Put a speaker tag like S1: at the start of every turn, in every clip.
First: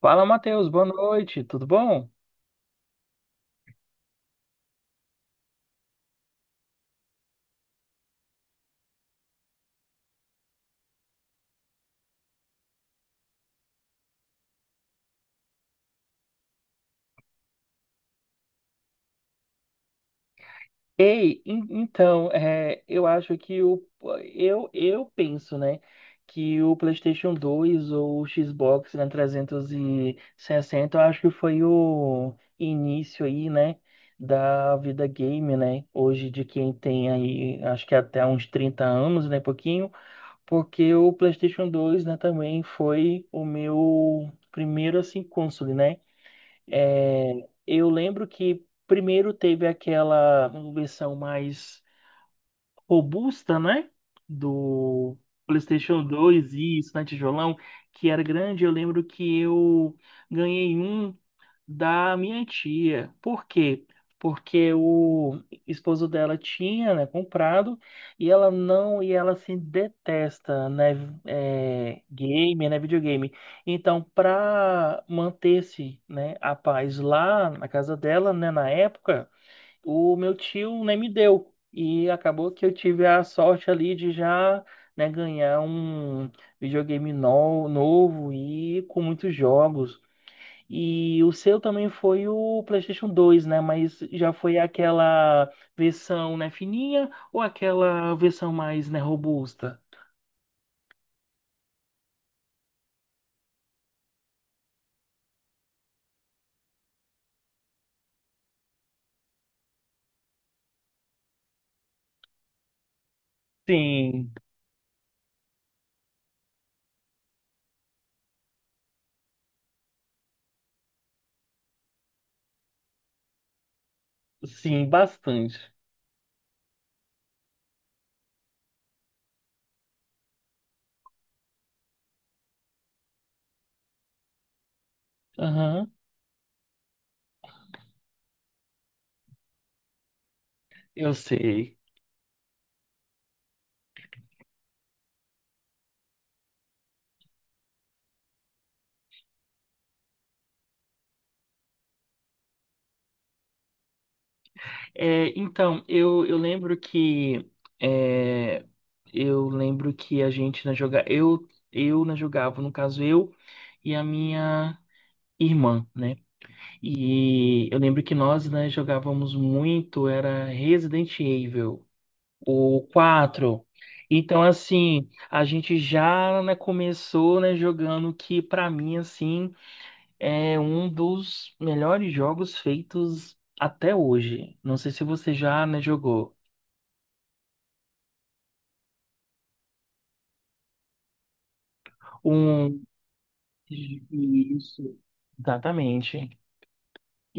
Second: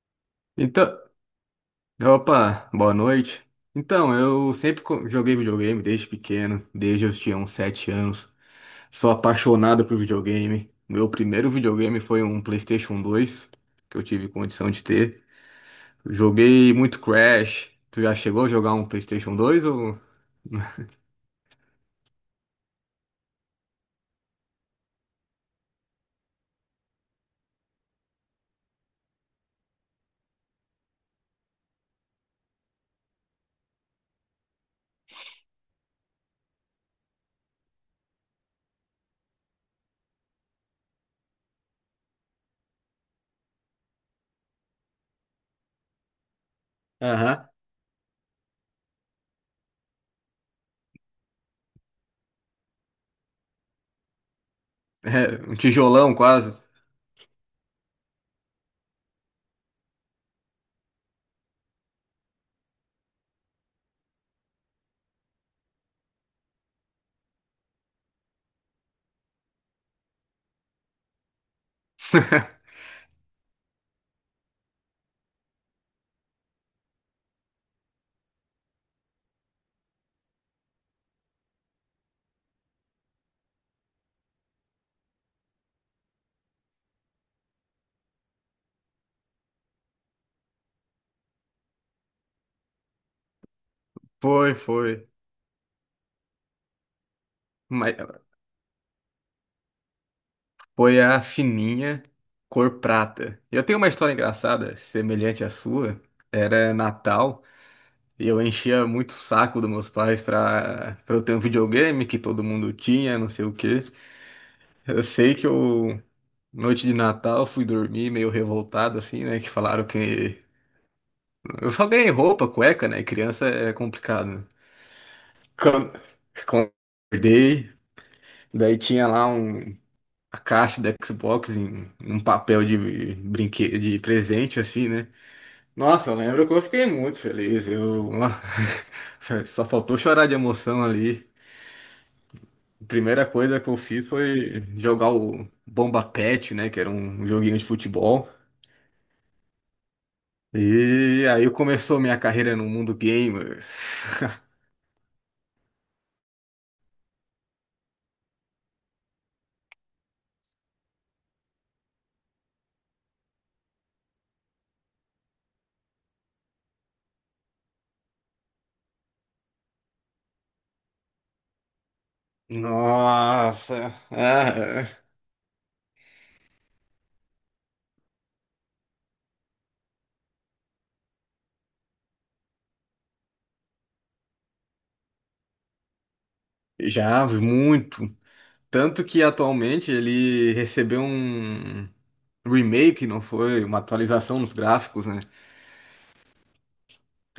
S1: Fala, Matheus, boa
S2: Então,
S1: noite, tudo bom?
S2: opa, boa noite. Então, eu sempre joguei videogame desde pequeno, desde eu tinha uns 7 anos. Sou apaixonado por videogame. Meu primeiro videogame foi um PlayStation 2, que eu tive condição de ter. Joguei muito Crash. Tu já chegou a jogar um PlayStation 2 ou
S1: Ei, en- então, é, eu acho que o. Eu penso, né? Que o PlayStation 2 ou o Xbox, né, 360, eu acho que foi o início aí, né? Da vida game, né? Hoje de quem tem aí, acho que até uns 30 anos, né? Pouquinho, porque o PlayStation 2, né? Também foi o meu primeiro, assim, console, né? É,
S2: Aham.
S1: eu lembro que primeiro teve aquela versão mais robusta, né? Do
S2: Um
S1: PlayStation
S2: tijolão
S1: 2
S2: quase?
S1: e isso, né, tijolão, que era grande. Eu lembro que eu ganhei um da minha tia. Por quê? Porque o esposo dela tinha, né, comprado e ela não, e ela se detesta, né, é, game, né, videogame. Então, para manter-se, né, a paz lá na casa dela, né, na época, o meu tio, né, me deu. E acabou que eu tive a sorte ali de já, né, ganhar um videogame novo e com muitos jogos. E o seu também foi o PlayStation 2, né? Mas já
S2: Foi,
S1: foi
S2: foi.
S1: aquela versão, né, fininha ou
S2: Mas,
S1: aquela versão mais, né, robusta?
S2: foi a fininha, cor prata. Eu tenho uma história engraçada, semelhante à sua. Era Natal e eu enchia muito o saco dos meus pais para eu ter um videogame que todo mundo tinha, não sei o quê.
S1: Sim,
S2: Eu sei que eu, noite de Natal, fui dormir meio revoltado assim, né, que falaram que eu só ganhei roupa, cueca, né? Criança é complicado, né?
S1: sim, bastante.
S2: Quando... quando acordei, daí tinha lá um, a caixa da Xbox, em um papel de brinquedo, de presente, assim, né?
S1: Aham,
S2: Nossa, eu lembro que eu fiquei muito feliz. Eu só faltou chorar de emoção
S1: eu
S2: ali.
S1: sei.
S2: A primeira coisa que eu fiz foi jogar o Bomba Patch, né? Que era um joguinho de futebol. E aí começou minha carreira no mundo gamer.
S1: Eu lembro que é, eu lembro que a gente né, joga, eu né, jogava, no caso eu e a minha irmã, né? E eu lembro que nós né, jogávamos muito, era Resident Evil. O quatro.
S2: Nossa,
S1: Então,
S2: ah,
S1: assim, a gente já, né, começou, né, jogando o que, pra mim, assim, é um dos melhores jogos feitos até hoje. Não sei se você já, né, jogou.
S2: já muito. Tanto que atualmente ele recebeu um
S1: Um...
S2: remake, não foi, uma atualização nos
S1: Isso.
S2: gráficos, né?
S1: Exatamente.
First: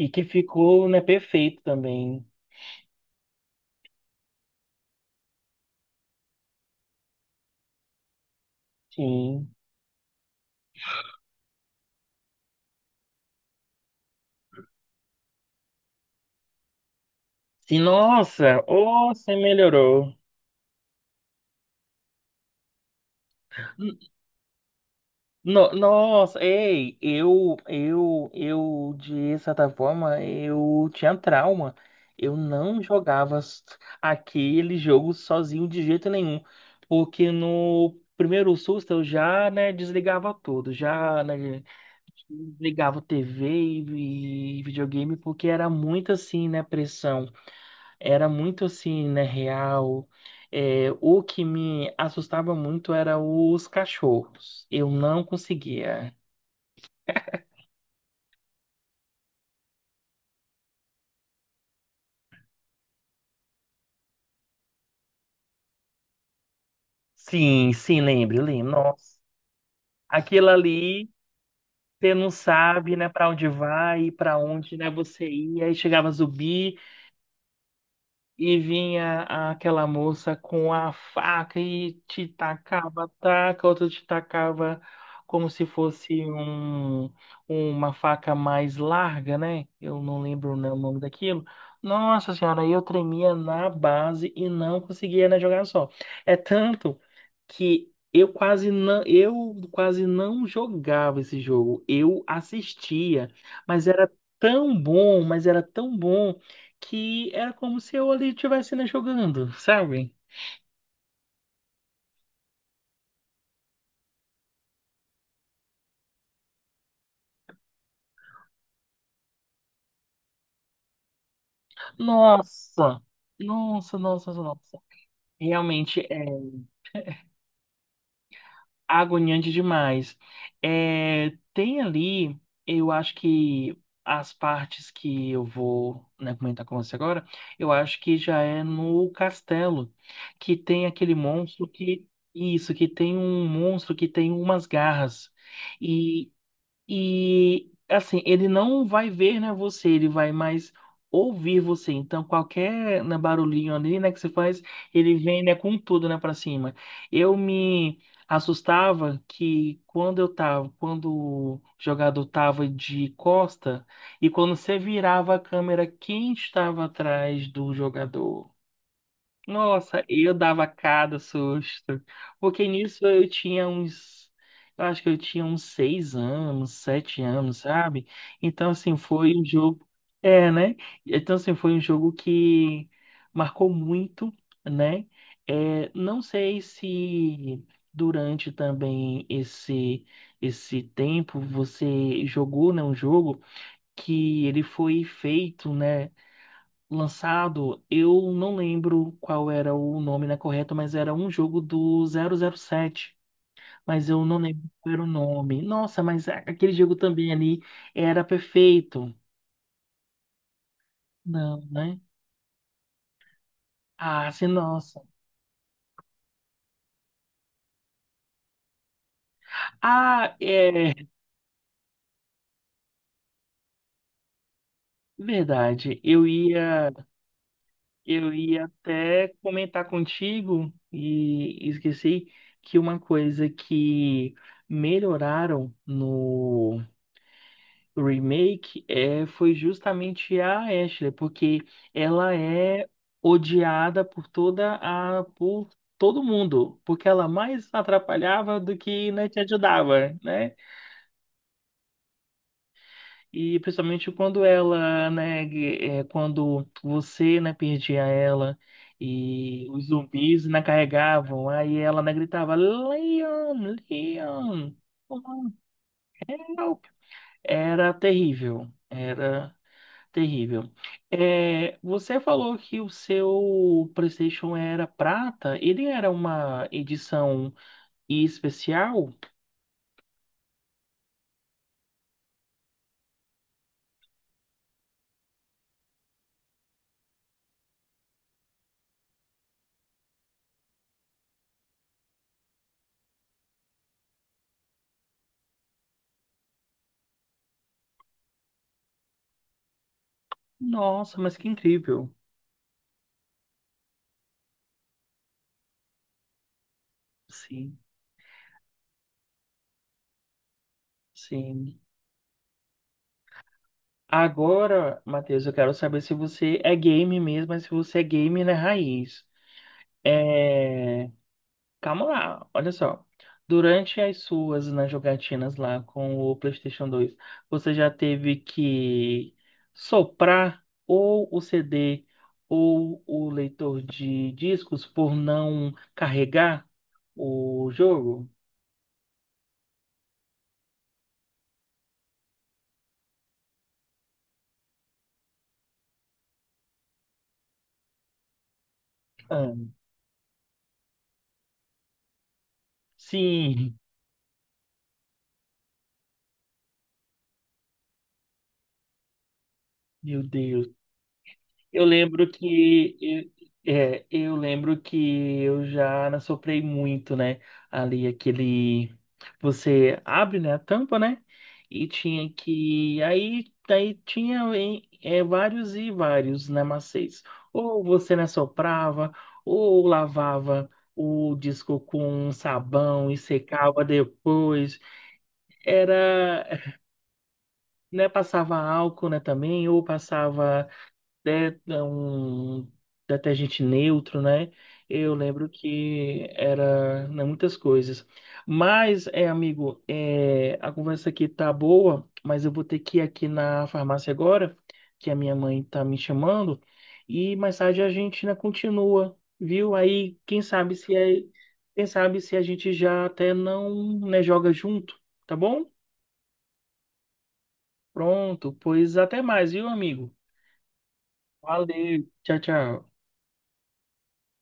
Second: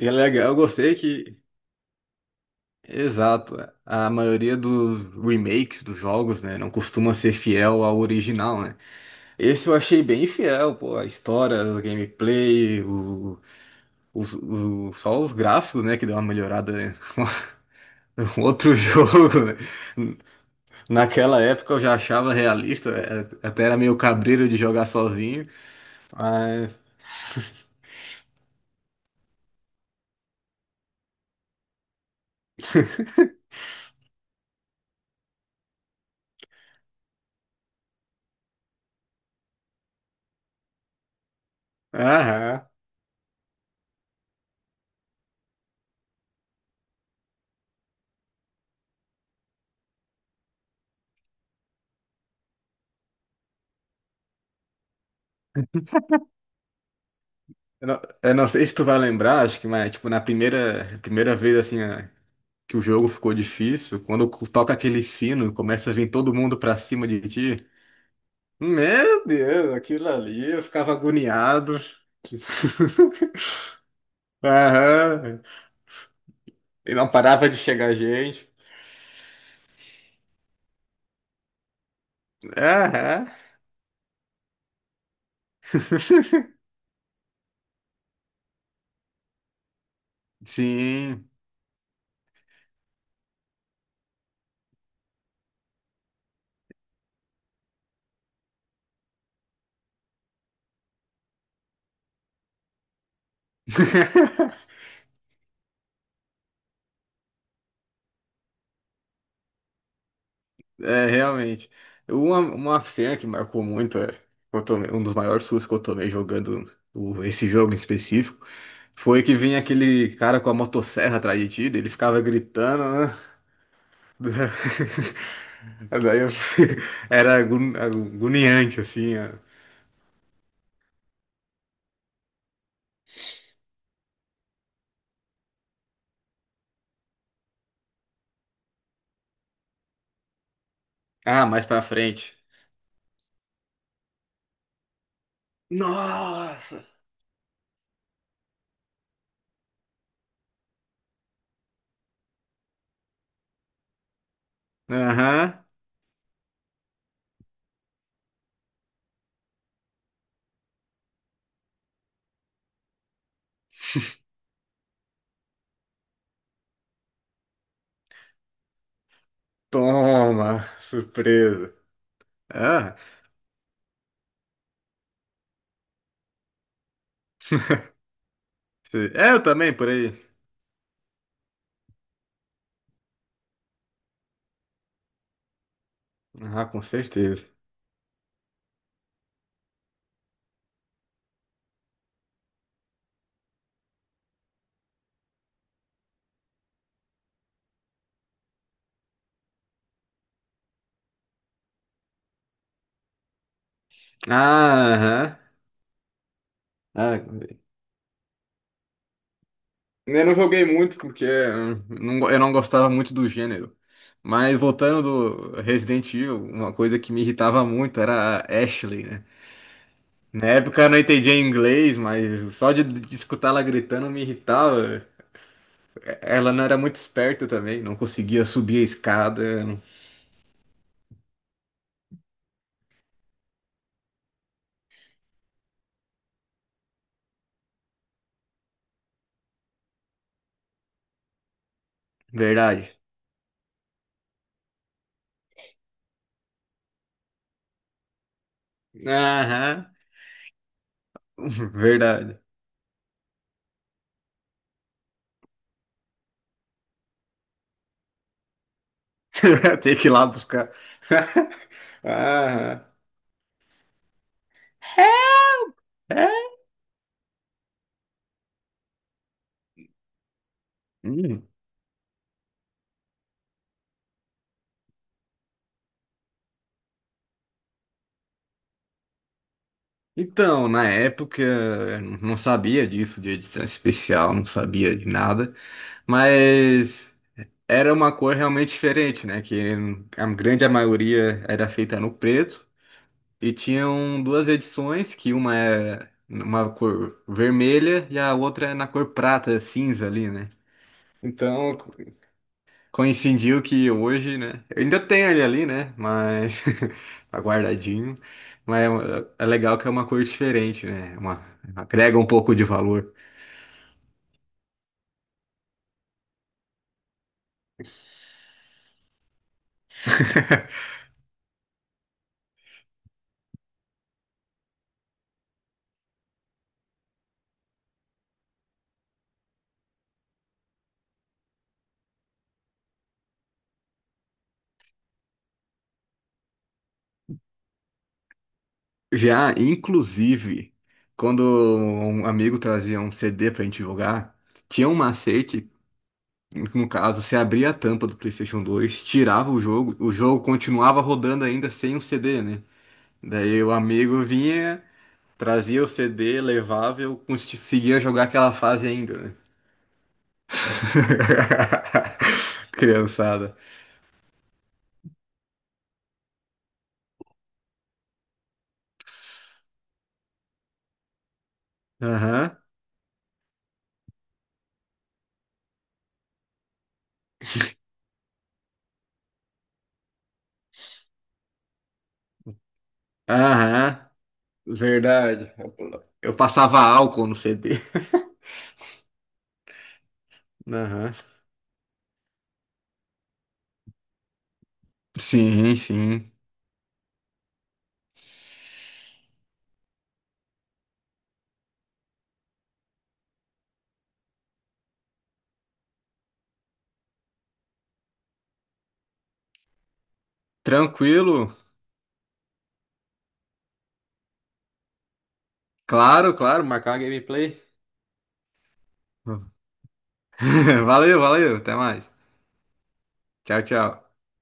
S2: E é
S1: que
S2: legal, eu
S1: ficou,
S2: gostei
S1: né,
S2: que,
S1: perfeito também.
S2: exato, a maioria dos remakes dos jogos, né, não costuma ser fiel ao original, né?
S1: Sim.
S2: Esse eu achei bem fiel, pô, a história, o gameplay, o, só os gráficos, né, que deu uma melhorada, né?
S1: Sim,
S2: Um
S1: nossa,
S2: outro
S1: oh, você
S2: jogo, né?
S1: melhorou.
S2: Naquela época eu já achava realista, até era meio cabreiro de jogar sozinho,
S1: Nossa,
S2: mas...
S1: ei, eu, de certa forma, eu tinha trauma. Eu não jogava aquele jogo sozinho de jeito nenhum, porque no primeiro susto eu já, né, desligava tudo, já, né,
S2: Aham.
S1: desligava TV e videogame, porque era muito assim, né, pressão era muito assim, né, real. É, o que me assustava muito era os cachorros. Eu não conseguia.
S2: Eu não sei se tu vai lembrar, acho que, mas, tipo, na primeira vez, assim, que o jogo ficou difícil, quando toca aquele sino, começa a vir todo mundo pra cima de ti.
S1: Sim, sim, lembro, lembro. Nossa,
S2: Meu Deus, aquilo
S1: aquilo
S2: ali, eu ficava
S1: ali,
S2: agoniado.
S1: você não sabe, né, para onde vai, para onde, né, você
S2: Aham.
S1: ia, e chegava zumbi.
S2: E não parava de chegar gente.
S1: E vinha aquela moça com a faca e te tacava,
S2: Aham.
S1: taca, outra te tacava como se fosse um, uma faca mais larga, né? Eu não lembro o nome
S2: Sim.
S1: daquilo. Nossa senhora, eu tremia na base e não conseguia, né, jogar só. É tanto que eu quase não jogava esse jogo. Eu assistia, mas era tão bom, mas era tão bom que era como se eu ali estivesse né, jogando, sabe?
S2: É, realmente. Uma cena que marcou muito, é, que eu um dos maiores sustos que eu tomei jogando esse jogo em específico, foi que vinha aquele cara com a motosserra atrás de ti, daí ele ficava gritando,
S1: Nossa,
S2: né?
S1: nossa. Realmente
S2: Daí
S1: é
S2: eu, era agoniante, assim. Ó.
S1: agoniante demais. É, tem ali, eu acho que as partes que eu vou, né, comentar com você agora, eu acho que já é no castelo, que tem aquele
S2: Ah, mais
S1: monstro
S2: pra
S1: que.
S2: frente.
S1: Isso, que tem um monstro que tem umas garras.
S2: Nossa!
S1: E assim, ele não vai ver, né, você, ele vai mais ouvir você. Então, qualquer né, barulhinho ali, né, que você faz, ele vem, né,
S2: Aham.
S1: com tudo, né, para cima. Eu me assustava que quando eu tava, quando o jogador tava de costa e quando você virava a câmera, quem estava atrás do jogador? Nossa, eu
S2: Toma!
S1: dava cada
S2: Surpresa.
S1: susto. Porque
S2: Ah,
S1: nisso eu tinha uns. Eu acho que eu tinha uns 6 anos, 7 anos, sabe? Então, assim,
S2: é,
S1: foi
S2: eu
S1: um
S2: também,
S1: jogo.
S2: por aí.
S1: É, né? Então, assim, foi um jogo que marcou muito, né? É, não sei
S2: Ah, com certeza.
S1: se durante também esse tempo você jogou, né, um jogo que ele foi feito, né? Lançado, eu não lembro qual era o nome, né, correto, mas era um jogo do 007. Mas eu não lembro qual
S2: Ah,
S1: era o
S2: aham.
S1: nome. Nossa, mas aquele jogo
S2: Ah,
S1: também ali era perfeito.
S2: eu não joguei muito porque
S1: Não, né?
S2: eu não gostava muito do gênero.
S1: Ah, sim,
S2: Mas
S1: nossa.
S2: voltando do Resident Evil, uma coisa que me irritava muito era a Ashley, né?
S1: Ah,
S2: Na época eu não
S1: é
S2: entendia inglês, mas só de escutar ela gritando me irritava.
S1: verdade.
S2: Ela não era muito esperta também, não
S1: Eu
S2: conseguia
S1: ia
S2: subir a
S1: até
S2: escada. Não.
S1: comentar contigo e esqueci que uma coisa que melhoraram o remake é, foi justamente a Ashley, porque ela é
S2: Verdade.
S1: odiada por toda a por todo mundo, porque ela mais atrapalhava do que né, te
S2: Aham,
S1: ajudava, né?
S2: verdade.
S1: E principalmente quando ela, né, é, quando você, né, perdia ela e os
S2: Tem que ir lá
S1: zumbis né,
S2: buscar.
S1: carregavam, aí ela, né, gritava
S2: Aham.
S1: Leon, Leon,
S2: É. É?
S1: help! Era terrível, era terrível.
S2: Hum.
S1: É, você falou que o seu PlayStation era prata. Ele era uma edição especial?
S2: Então, na época, eu não sabia disso de edição especial, não sabia de nada, mas era uma cor realmente diferente, né? Que a grande maioria era feita no preto e tinham duas edições, que uma é uma cor vermelha e a outra é na cor prata, cinza ali, né?
S1: Nossa, mas que
S2: Então,
S1: incrível.
S2: coincidiu que hoje, né, eu ainda tenho ele ali, né? Mas tá
S1: Sim,
S2: guardadinho. Mas é uma- é legal que é uma cor diferente, né? Uma,
S1: sim.
S2: agrega um pouco de valor.
S1: Agora, Matheus, eu quero saber se você é game mesmo, mas se você é game na raiz. É. Calma lá, olha só. Durante as suas nas jogatinas lá com o PlayStation 2, você já teve que soprar ou o CD ou o leitor de discos por não carregar o jogo?
S2: Já, inclusive, quando um amigo trazia um CD pra gente jogar, tinha um macete, no caso, você abria a tampa do PlayStation 2, tirava
S1: Ah,
S2: o jogo continuava rodando ainda sem o CD, né? Daí o
S1: sim,
S2: amigo vinha, trazia o CD, levava e eu conseguia jogar aquela fase ainda, né?
S1: meu Deus. Eu lembro que
S2: Criançada.
S1: eu lembro que eu já soprei muito, né? Ali aquele você abre, né, a tampa, né? E tinha
S2: Aham.
S1: que aí daí tinha vários e vários né, macês. Ou você né, soprava, ou lavava o disco com sabão e secava
S2: Aham.
S1: depois.
S2: Verdade. Eu
S1: Era,
S2: passava álcool no CD.
S1: né, passava álcool, né, também, ou passava
S2: Aham.
S1: um detergente neutro, né? Eu lembro
S2: Sim,
S1: que
S2: sim.
S1: era, né, muitas coisas. Mas, é, amigo, é, a conversa aqui tá boa, mas eu vou ter que ir aqui na farmácia agora, que a minha mãe tá me chamando, e mais tarde a gente, né, continua, viu? Aí,
S2: Tranquilo.
S1: quem sabe se a gente já até não, né, joga junto, tá bom?
S2: Claro, claro. Marcar uma gameplay.
S1: Pronto, pois até mais, viu, amigo?
S2: Valeu, valeu. Até mais.
S1: Valeu, tchau, tchau.
S2: Tchau, tchau.